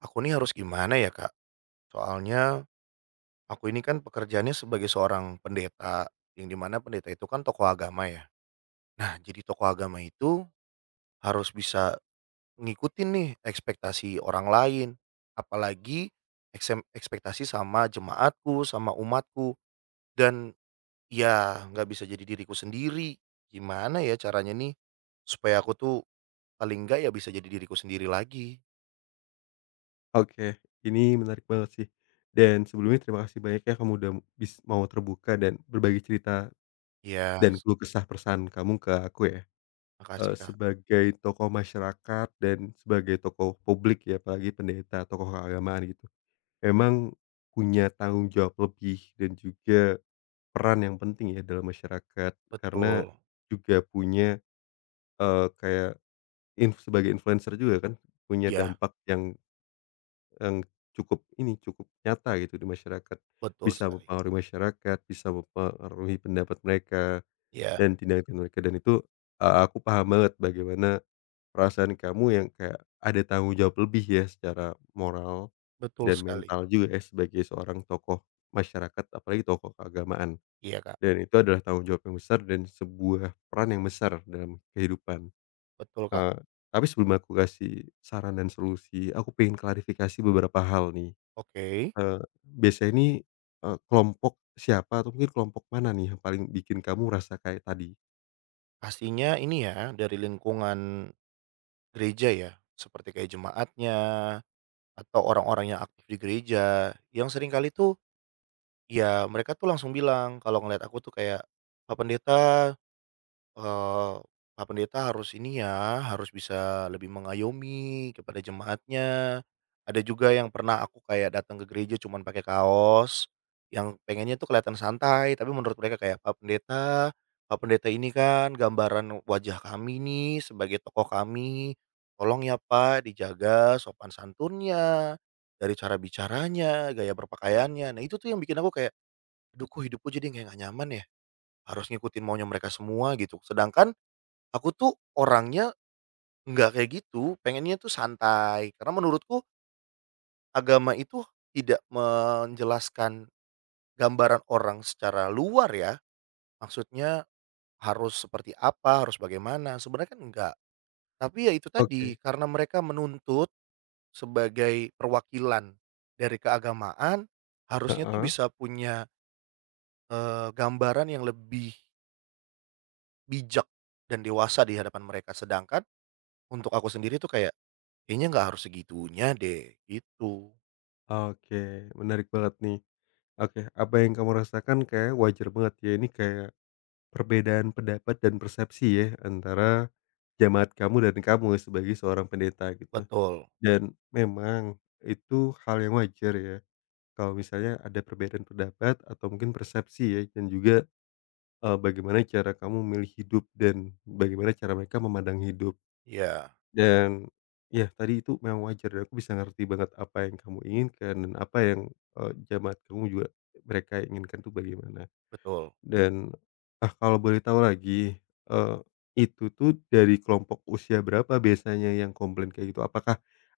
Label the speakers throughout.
Speaker 1: Aku nih harus gimana ya Kak? Soalnya aku ini kan pekerjaannya sebagai seorang pendeta, yang dimana pendeta itu kan tokoh agama ya. Nah, jadi tokoh agama itu harus bisa ngikutin nih ekspektasi orang lain, apalagi ekspektasi sama jemaatku, sama umatku dan ya nggak bisa jadi diriku sendiri. Gimana ya caranya nih supaya aku tuh paling nggak ya bisa jadi diriku sendiri lagi?
Speaker 2: Oke, ini menarik banget sih. Dan sebelumnya terima kasih banyak ya kamu udah mau terbuka dan berbagi cerita
Speaker 1: Ya,
Speaker 2: dan keluh kesah perasaan kamu ke aku ya. Eee,
Speaker 1: makasih Kak.
Speaker 2: sebagai tokoh masyarakat dan sebagai tokoh publik ya, apalagi pendeta, tokoh keagamaan gitu. Memang punya tanggung jawab lebih dan juga peran yang penting ya dalam masyarakat. Karena
Speaker 1: Betul.
Speaker 2: juga punya, kayak sebagai influencer juga kan, punya
Speaker 1: Ya
Speaker 2: dampak yang cukup ini, cukup nyata gitu di masyarakat.
Speaker 1: betul
Speaker 2: Bisa
Speaker 1: sekali.
Speaker 2: mempengaruhi masyarakat, bisa mempengaruhi pendapat mereka
Speaker 1: Iya,
Speaker 2: dan tindakan mereka dan itu, aku paham banget bagaimana perasaan kamu yang kayak ada tanggung jawab lebih ya secara moral
Speaker 1: betul
Speaker 2: dan
Speaker 1: sekali.
Speaker 2: mental juga ya sebagai seorang tokoh masyarakat, apalagi tokoh keagamaan.
Speaker 1: Iya, Kak,
Speaker 2: Dan itu adalah tanggung jawab yang besar dan sebuah peran yang besar dalam kehidupan.
Speaker 1: betul, Kak.
Speaker 2: Eee, tapi sebelum aku kasih saran dan solusi, aku pengen klarifikasi beberapa hal nih.
Speaker 1: Oke,
Speaker 2: Eee, biasanya ini, kelompok siapa atau mungkin kelompok mana nih yang paling bikin kamu rasa kayak tadi?
Speaker 1: pastinya ini ya dari lingkungan gereja ya, seperti kayak jemaatnya atau orang-orang yang aktif di gereja, yang seringkali tuh ya mereka tuh langsung bilang kalau ngelihat aku tuh kayak, "Pak pendeta Eee, Pak Pendeta harus ini ya, harus bisa lebih mengayomi kepada jemaatnya. Ada juga yang pernah aku kayak datang ke gereja cuman pakai kaos, yang pengennya tuh kelihatan santai, tapi menurut mereka kayak, "Pak Pendeta ini kan gambaran wajah kami nih, sebagai tokoh kami. Tolong ya Pak, dijaga sopan santunnya, dari cara bicaranya, gaya berpakaiannya." Nah, itu tuh yang bikin aku kayak, "Aduh kok hidupku jadi kayak nggak nyaman ya, harus ngikutin maunya mereka semua," gitu. Sedangkan aku tuh orangnya nggak kayak gitu, pengennya tuh santai. Karena menurutku agama itu tidak menjelaskan gambaran orang secara luar ya, maksudnya harus seperti apa, harus bagaimana, sebenarnya kan enggak. Tapi ya itu tadi,
Speaker 2: Oke,
Speaker 1: karena mereka menuntut sebagai perwakilan dari keagamaan, harusnya tuh
Speaker 2: heeh.
Speaker 1: bisa punya, gambaran yang lebih bijak dan dewasa di hadapan mereka. Sedangkan untuk aku sendiri tuh kayak kayaknya nggak harus segitunya deh, gitu.
Speaker 2: Oke, menarik banget nih. Oke, apa yang kamu rasakan kayak wajar banget ya, ini kayak perbedaan pendapat dan persepsi ya antara jamaat kamu dan kamu sebagai seorang pendeta gitu.
Speaker 1: Betul,
Speaker 2: Dan memang itu hal yang wajar ya, kalau misalnya ada perbedaan pendapat atau mungkin persepsi ya dan juga bagaimana cara kamu memilih hidup dan bagaimana cara mereka memandang hidup.
Speaker 1: iya,
Speaker 2: Dan ya tadi itu memang wajar dan aku bisa ngerti banget apa yang kamu inginkan dan apa yang, jamaah kamu juga mereka inginkan tuh bagaimana.
Speaker 1: betul.
Speaker 2: Dan, ah, kalau boleh tahu lagi, eee, itu tuh dari kelompok usia berapa biasanya yang komplain kayak gitu? Apakah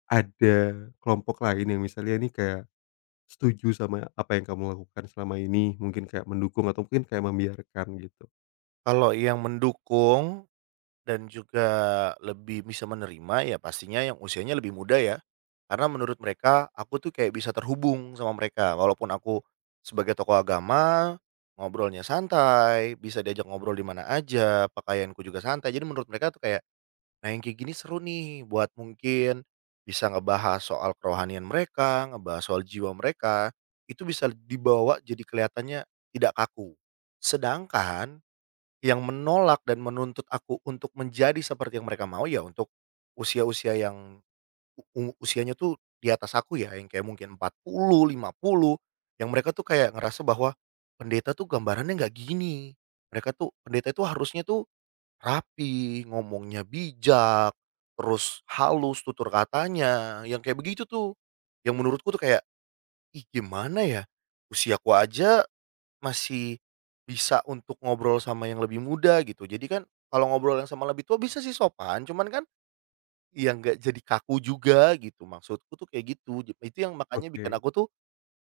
Speaker 2: ada kelompok lain yang misalnya nih kayak setuju sama apa yang kamu lakukan selama ini, mungkin kayak mendukung atau mungkin kayak membiarkan gitu?
Speaker 1: Kalau yang mendukung dan juga lebih bisa menerima ya pastinya yang usianya lebih muda ya. Karena menurut mereka aku tuh kayak bisa terhubung sama mereka walaupun aku sebagai tokoh agama, ngobrolnya santai, bisa diajak ngobrol di mana aja, pakaianku juga santai. Jadi menurut mereka tuh kayak nah, yang kayak gini seru nih buat mungkin bisa ngebahas soal kerohanian mereka, ngebahas soal jiwa mereka, itu bisa dibawa jadi kelihatannya tidak kaku. Sedangkan yang menolak dan menuntut aku untuk menjadi seperti yang mereka mau ya untuk usia-usia yang u- usianya tuh di atas aku ya, yang kayak mungkin 40 50 yang mereka tuh kayak ngerasa bahwa pendeta tuh gambarannya nggak gini. Mereka tuh pendeta itu harusnya tuh rapi, ngomongnya bijak, terus halus tutur katanya, yang kayak begitu tuh. Yang menurutku tuh kayak, ih gimana ya, usiaku aja masih bisa untuk ngobrol sama yang lebih muda gitu. Jadi kan kalau ngobrol yang sama lebih tua bisa sih sopan, cuman kan ya nggak jadi kaku juga gitu, maksudku tuh kayak gitu. Itu yang makanya bikin
Speaker 2: Oke.
Speaker 1: aku tuh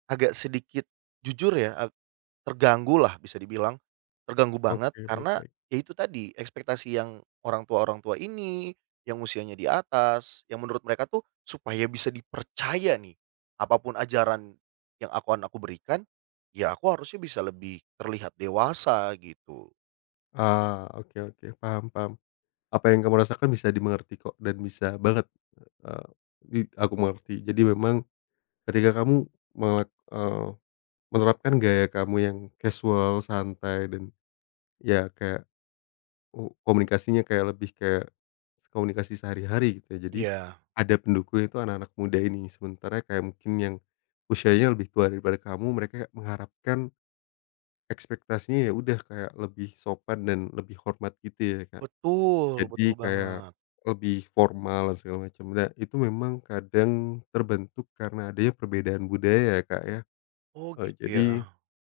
Speaker 1: agak sedikit jujur ya terganggu lah bisa dibilang, terganggu banget
Speaker 2: Oke, baik
Speaker 1: karena
Speaker 2: baik.
Speaker 1: ya itu tadi ekspektasi yang orang tua-orang tua ini, yang usianya di atas, yang menurut mereka tuh supaya bisa dipercaya nih, apapun ajaran yang akan aku berikan, ya aku harusnya bisa lebih terlihat dewasa gitu.
Speaker 2: Ah, oke oke, paham paham. Apa yang kamu rasakan bisa dimengerti kok dan bisa banget, eee, di aku mengerti. Jadi memang ketika kamu melak eee, menerapkan gaya kamu yang casual, santai, dan ya kayak komunikasinya kayak lebih kayak komunikasi sehari-hari gitu ya. Jadi
Speaker 1: Iya,
Speaker 2: ada pendukung itu anak-anak muda ini, sementara kayak mungkin yang usianya lebih tua daripada kamu, mereka mengharapkan ekspektasinya ya udah kayak lebih sopan dan lebih hormat gitu ya, Kak?
Speaker 1: betul,
Speaker 2: Jadi
Speaker 1: betul
Speaker 2: kayak
Speaker 1: banget.
Speaker 2: lebih formal dan segala macam. Nah, itu memang kadang terbentuk karena adanya perbedaan budaya ya, Kak, ya.
Speaker 1: Oh
Speaker 2: Eee,
Speaker 1: gitu ya.
Speaker 2: jadi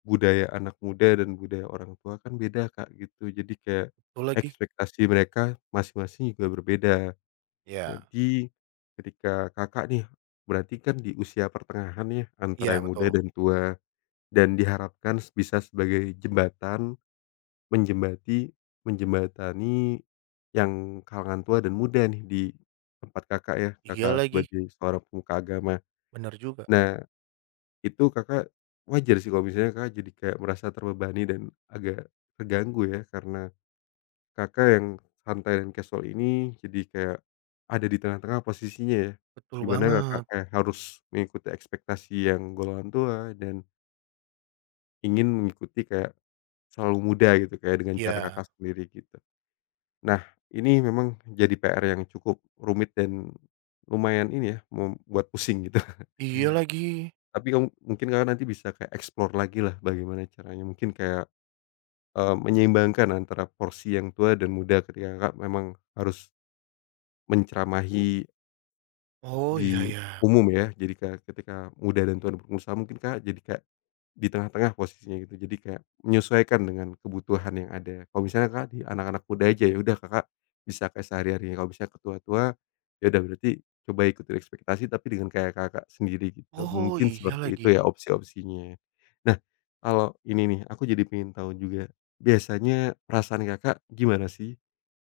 Speaker 2: budaya anak muda dan budaya orang tua kan beda, Kak, gitu. Jadi kayak
Speaker 1: Betul lagi.
Speaker 2: ekspektasi mereka masing-masing juga berbeda.
Speaker 1: Ya
Speaker 2: Jadi ketika Kakak nih, berarti kan di usia pertengahan ya antara
Speaker 1: iya
Speaker 2: yang muda
Speaker 1: betul.
Speaker 2: dan tua dan diharapkan bisa sebagai jembatan Menjembati menjembatani yang kalangan tua dan muda nih di tempat Kakak ya,
Speaker 1: Iya
Speaker 2: Kakak
Speaker 1: lagi.
Speaker 2: sebagai seorang pemuka agama.
Speaker 1: Bener juga.
Speaker 2: Nah, itu Kakak wajar sih kalau misalnya Kakak jadi kayak merasa terbebani dan agak terganggu ya, karena Kakak yang santai dan casual ini jadi kayak ada di tengah-tengah posisinya ya,
Speaker 1: Betul
Speaker 2: di mana Kakak
Speaker 1: banget.
Speaker 2: kayak harus mengikuti ekspektasi yang golongan tua dan ingin mengikuti kayak selalu muda gitu, kayak dengan cara
Speaker 1: Iya,
Speaker 2: Kakak sendiri gitu. Nah, ini memang jadi PR yang cukup rumit dan lumayan ini ya, membuat pusing gitu.
Speaker 1: iya lagi.
Speaker 2: Tapi kamu mungkin Kakak nanti bisa kayak explore lagi lah bagaimana caranya, mungkin kayak, menyeimbangkan antara porsi yang tua dan muda ketika Kakak memang harus menceramahi
Speaker 1: Oh iya
Speaker 2: di
Speaker 1: ya.
Speaker 2: umum ya. Jadi kayak ketika muda dan tua berpengusaha mungkin Kakak jadi kayak di tengah-tengah posisinya gitu, jadi kayak menyesuaikan dengan kebutuhan yang ada. Kalau misalnya Kakak di anak-anak muda aja, ya udah Kakak bisa kayak sehari-harinya, kalau misalnya ke tua-tua, ya udah berarti coba ikutin ekspektasi tapi dengan kayak Kakak sendiri gitu.
Speaker 1: Oh,
Speaker 2: Mungkin
Speaker 1: iya
Speaker 2: seperti itu
Speaker 1: lagi.
Speaker 2: ya opsi-opsinya. Nah, kalau ini nih, aku jadi pengen tahu juga, biasanya perasaan Kakak gimana sih?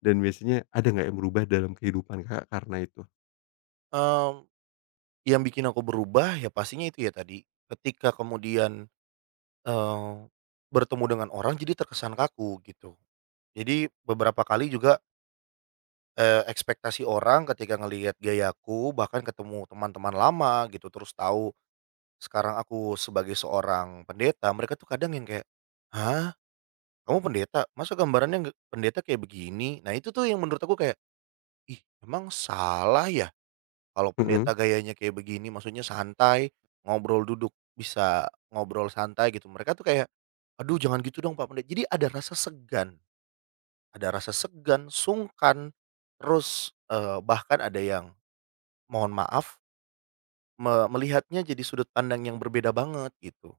Speaker 2: Dan biasanya ada nggak yang berubah dalam kehidupan Kakak karena itu?
Speaker 1: Mmm, yang bikin aku berubah ya pastinya itu ya tadi, ketika kemudian, eee, bertemu dengan orang jadi terkesan kaku gitu. Jadi beberapa kali juga, ekspektasi orang ketika ngelihat gayaku bahkan ketemu teman-teman lama gitu terus tahu sekarang aku sebagai seorang pendeta, mereka tuh kadang yang kayak, "Hah? Kamu pendeta? Masa gambarannya nggak pendeta kayak begini?" Nah itu tuh yang menurut aku kayak, "Ih, emang salah ya?" Kalau
Speaker 2: Mhm.
Speaker 1: pendeta gayanya kayak begini, maksudnya santai, ngobrol duduk, bisa ngobrol santai gitu. Mereka tuh kayak, "Aduh jangan gitu dong Pak Pendeta." Jadi ada rasa segan, sungkan, terus, bahkan ada yang mohon maaf, melihatnya jadi sudut pandang yang berbeda banget gitu.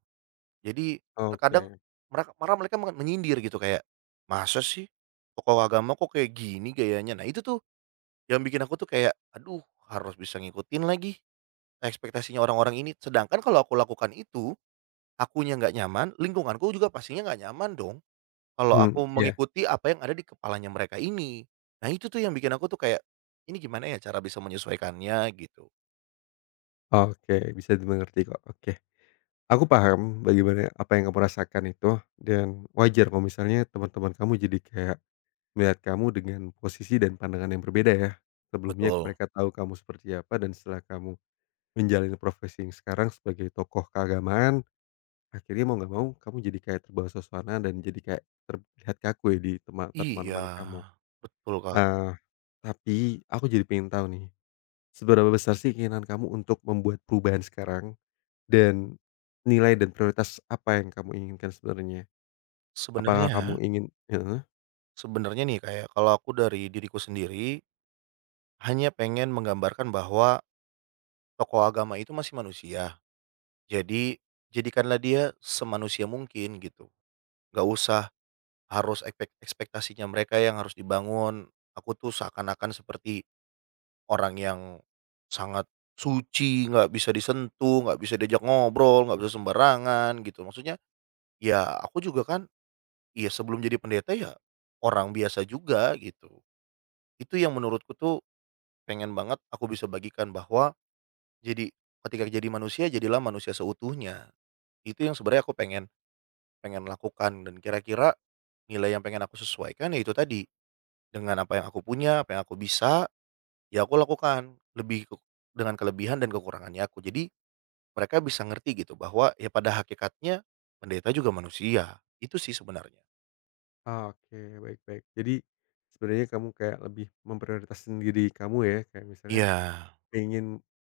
Speaker 1: Jadi terkadang
Speaker 2: Oke.
Speaker 1: malah mereka menyindir gitu kayak, "Masa sih tokoh agama kok kayak gini gayanya?" Nah itu tuh yang bikin aku tuh kayak, "Aduh harus bisa ngikutin lagi." Ekspektasinya orang-orang ini. Sedangkan kalau aku lakukan itu, akunya nggak nyaman, lingkunganku juga pastinya nggak nyaman dong, kalau
Speaker 2: Hmm,
Speaker 1: aku
Speaker 2: iya.
Speaker 1: mengikuti apa yang ada di kepalanya mereka ini. Nah itu tuh yang bikin aku tuh kayak, ini gimana ya cara bisa menyesuaikannya gitu.
Speaker 2: Oke, bisa dimengerti kok, oke. Aku paham bagaimana apa yang kamu rasakan itu dan wajar kalau misalnya teman-teman kamu jadi kayak melihat kamu dengan posisi dan pandangan yang berbeda ya. Sebelumnya
Speaker 1: Betul.
Speaker 2: mereka tahu kamu seperti apa dan setelah kamu menjalani profesi yang sekarang sebagai tokoh keagamaan, akhirnya mau nggak mau kamu jadi kayak terbawa suasana dan jadi kayak terlihat kaku ya di mata
Speaker 1: Iya,
Speaker 2: teman-teman kamu.
Speaker 1: betul Kak.
Speaker 2: Ah, tapi aku jadi pengen tahu nih, seberapa besar sih keinginan kamu untuk membuat perubahan sekarang? Dan nilai dan prioritas apa yang kamu inginkan sebenarnya? Apakah kamu
Speaker 1: Sebenarnya
Speaker 2: ingin heeh?
Speaker 1: sebenarnya nih kayak kalau aku dari diriku sendiri, hanya pengen menggambarkan bahwa tokoh agama itu masih manusia. Jadi, jadikanlah dia semanusia mungkin gitu. Nggak usah harus ekspektasinya mereka yang harus dibangun. Aku tuh seakan-akan seperti orang yang sangat suci, nggak bisa disentuh, nggak bisa diajak ngobrol, nggak bisa sembarangan gitu. Maksudnya, ya aku juga kan, ya sebelum jadi pendeta ya orang biasa juga gitu. Itu yang menurutku tuh pengen banget aku bisa bagikan bahwa jadi ketika jadi manusia, jadilah manusia seutuhnya. Itu yang sebenarnya aku pengen pengen lakukan dan kira-kira nilai yang pengen aku sesuaikan ya itu tadi. Dengan apa yang aku punya, apa yang aku bisa, ya aku lakukan, lebih ke dengan kelebihan dan kekurangannya aku. Jadi, mereka bisa ngerti gitu bahwa ya pada hakikatnya pendeta juga manusia, itu sih sebenarnya.
Speaker 2: Oke, baik baik. Jadi sebenarnya kamu kayak lebih memprioritaskan diri kamu ya, kayak misalnya
Speaker 1: Iya,
Speaker 2: ingin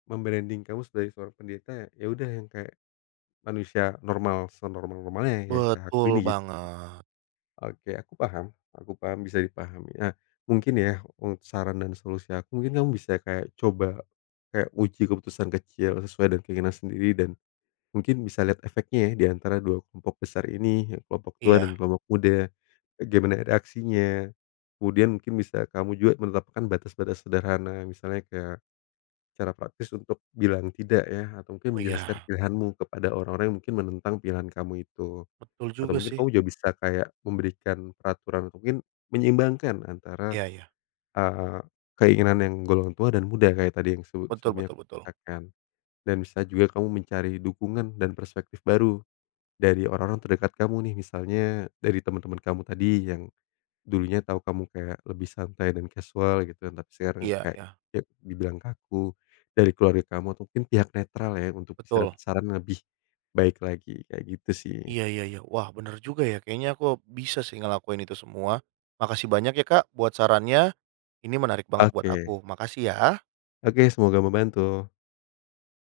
Speaker 2: mem-branding kamu sebagai seorang pendeta, ya udah yang kayak manusia normal, senormal-normalnya ya kayak aku
Speaker 1: betul
Speaker 2: ini gitu.
Speaker 1: banget.
Speaker 2: Oke, aku paham, bisa dipahami. Nah, mungkin ya saran dan solusi aku mungkin kamu bisa kayak coba kayak uji keputusan kecil sesuai dengan keinginan sendiri dan mungkin bisa lihat efeknya ya di antara 2 kelompok besar ini, yang kelompok tua
Speaker 1: Iya,
Speaker 2: dan kelompok muda, bagaimana reaksinya. Kemudian mungkin bisa kamu juga menetapkan batas-batas sederhana, misalnya kayak cara praktis untuk bilang tidak ya, atau
Speaker 1: oh
Speaker 2: mungkin menjelaskan
Speaker 1: iya,
Speaker 2: pilihanmu kepada orang-orang yang mungkin menentang pilihan kamu itu.
Speaker 1: betul
Speaker 2: Atau
Speaker 1: juga
Speaker 2: mungkin
Speaker 1: sih.
Speaker 2: kamu juga bisa kayak memberikan peraturan atau mungkin menyeimbangkan antara,
Speaker 1: Iya iya,
Speaker 2: eee, keinginan yang golongan tua dan muda kayak tadi yang
Speaker 1: betul
Speaker 2: sebelumnya
Speaker 1: betul
Speaker 2: aku
Speaker 1: betul.
Speaker 2: katakan. Dan bisa juga kamu mencari dukungan dan perspektif baru dari orang-orang terdekat kamu nih, misalnya dari teman-teman kamu tadi yang dulunya tahu kamu kayak lebih santai dan casual gitu, kan, tapi sekarang
Speaker 1: Iya
Speaker 2: kayak
Speaker 1: iya,
Speaker 2: ya dibilang kaku. Dari keluarga kamu atau mungkin pihak netral ya, untuk bisa
Speaker 1: betul.
Speaker 2: dapat saran lebih baik lagi, kayak gitu sih.
Speaker 1: Iya iya iya, wah bener juga ya, kayaknya aku bisa sih ngelakuin itu semua. Makasih banyak ya Kak buat sarannya, ini menarik banget buat aku,
Speaker 2: Oke
Speaker 1: makasih ya.
Speaker 2: oke, semoga membantu.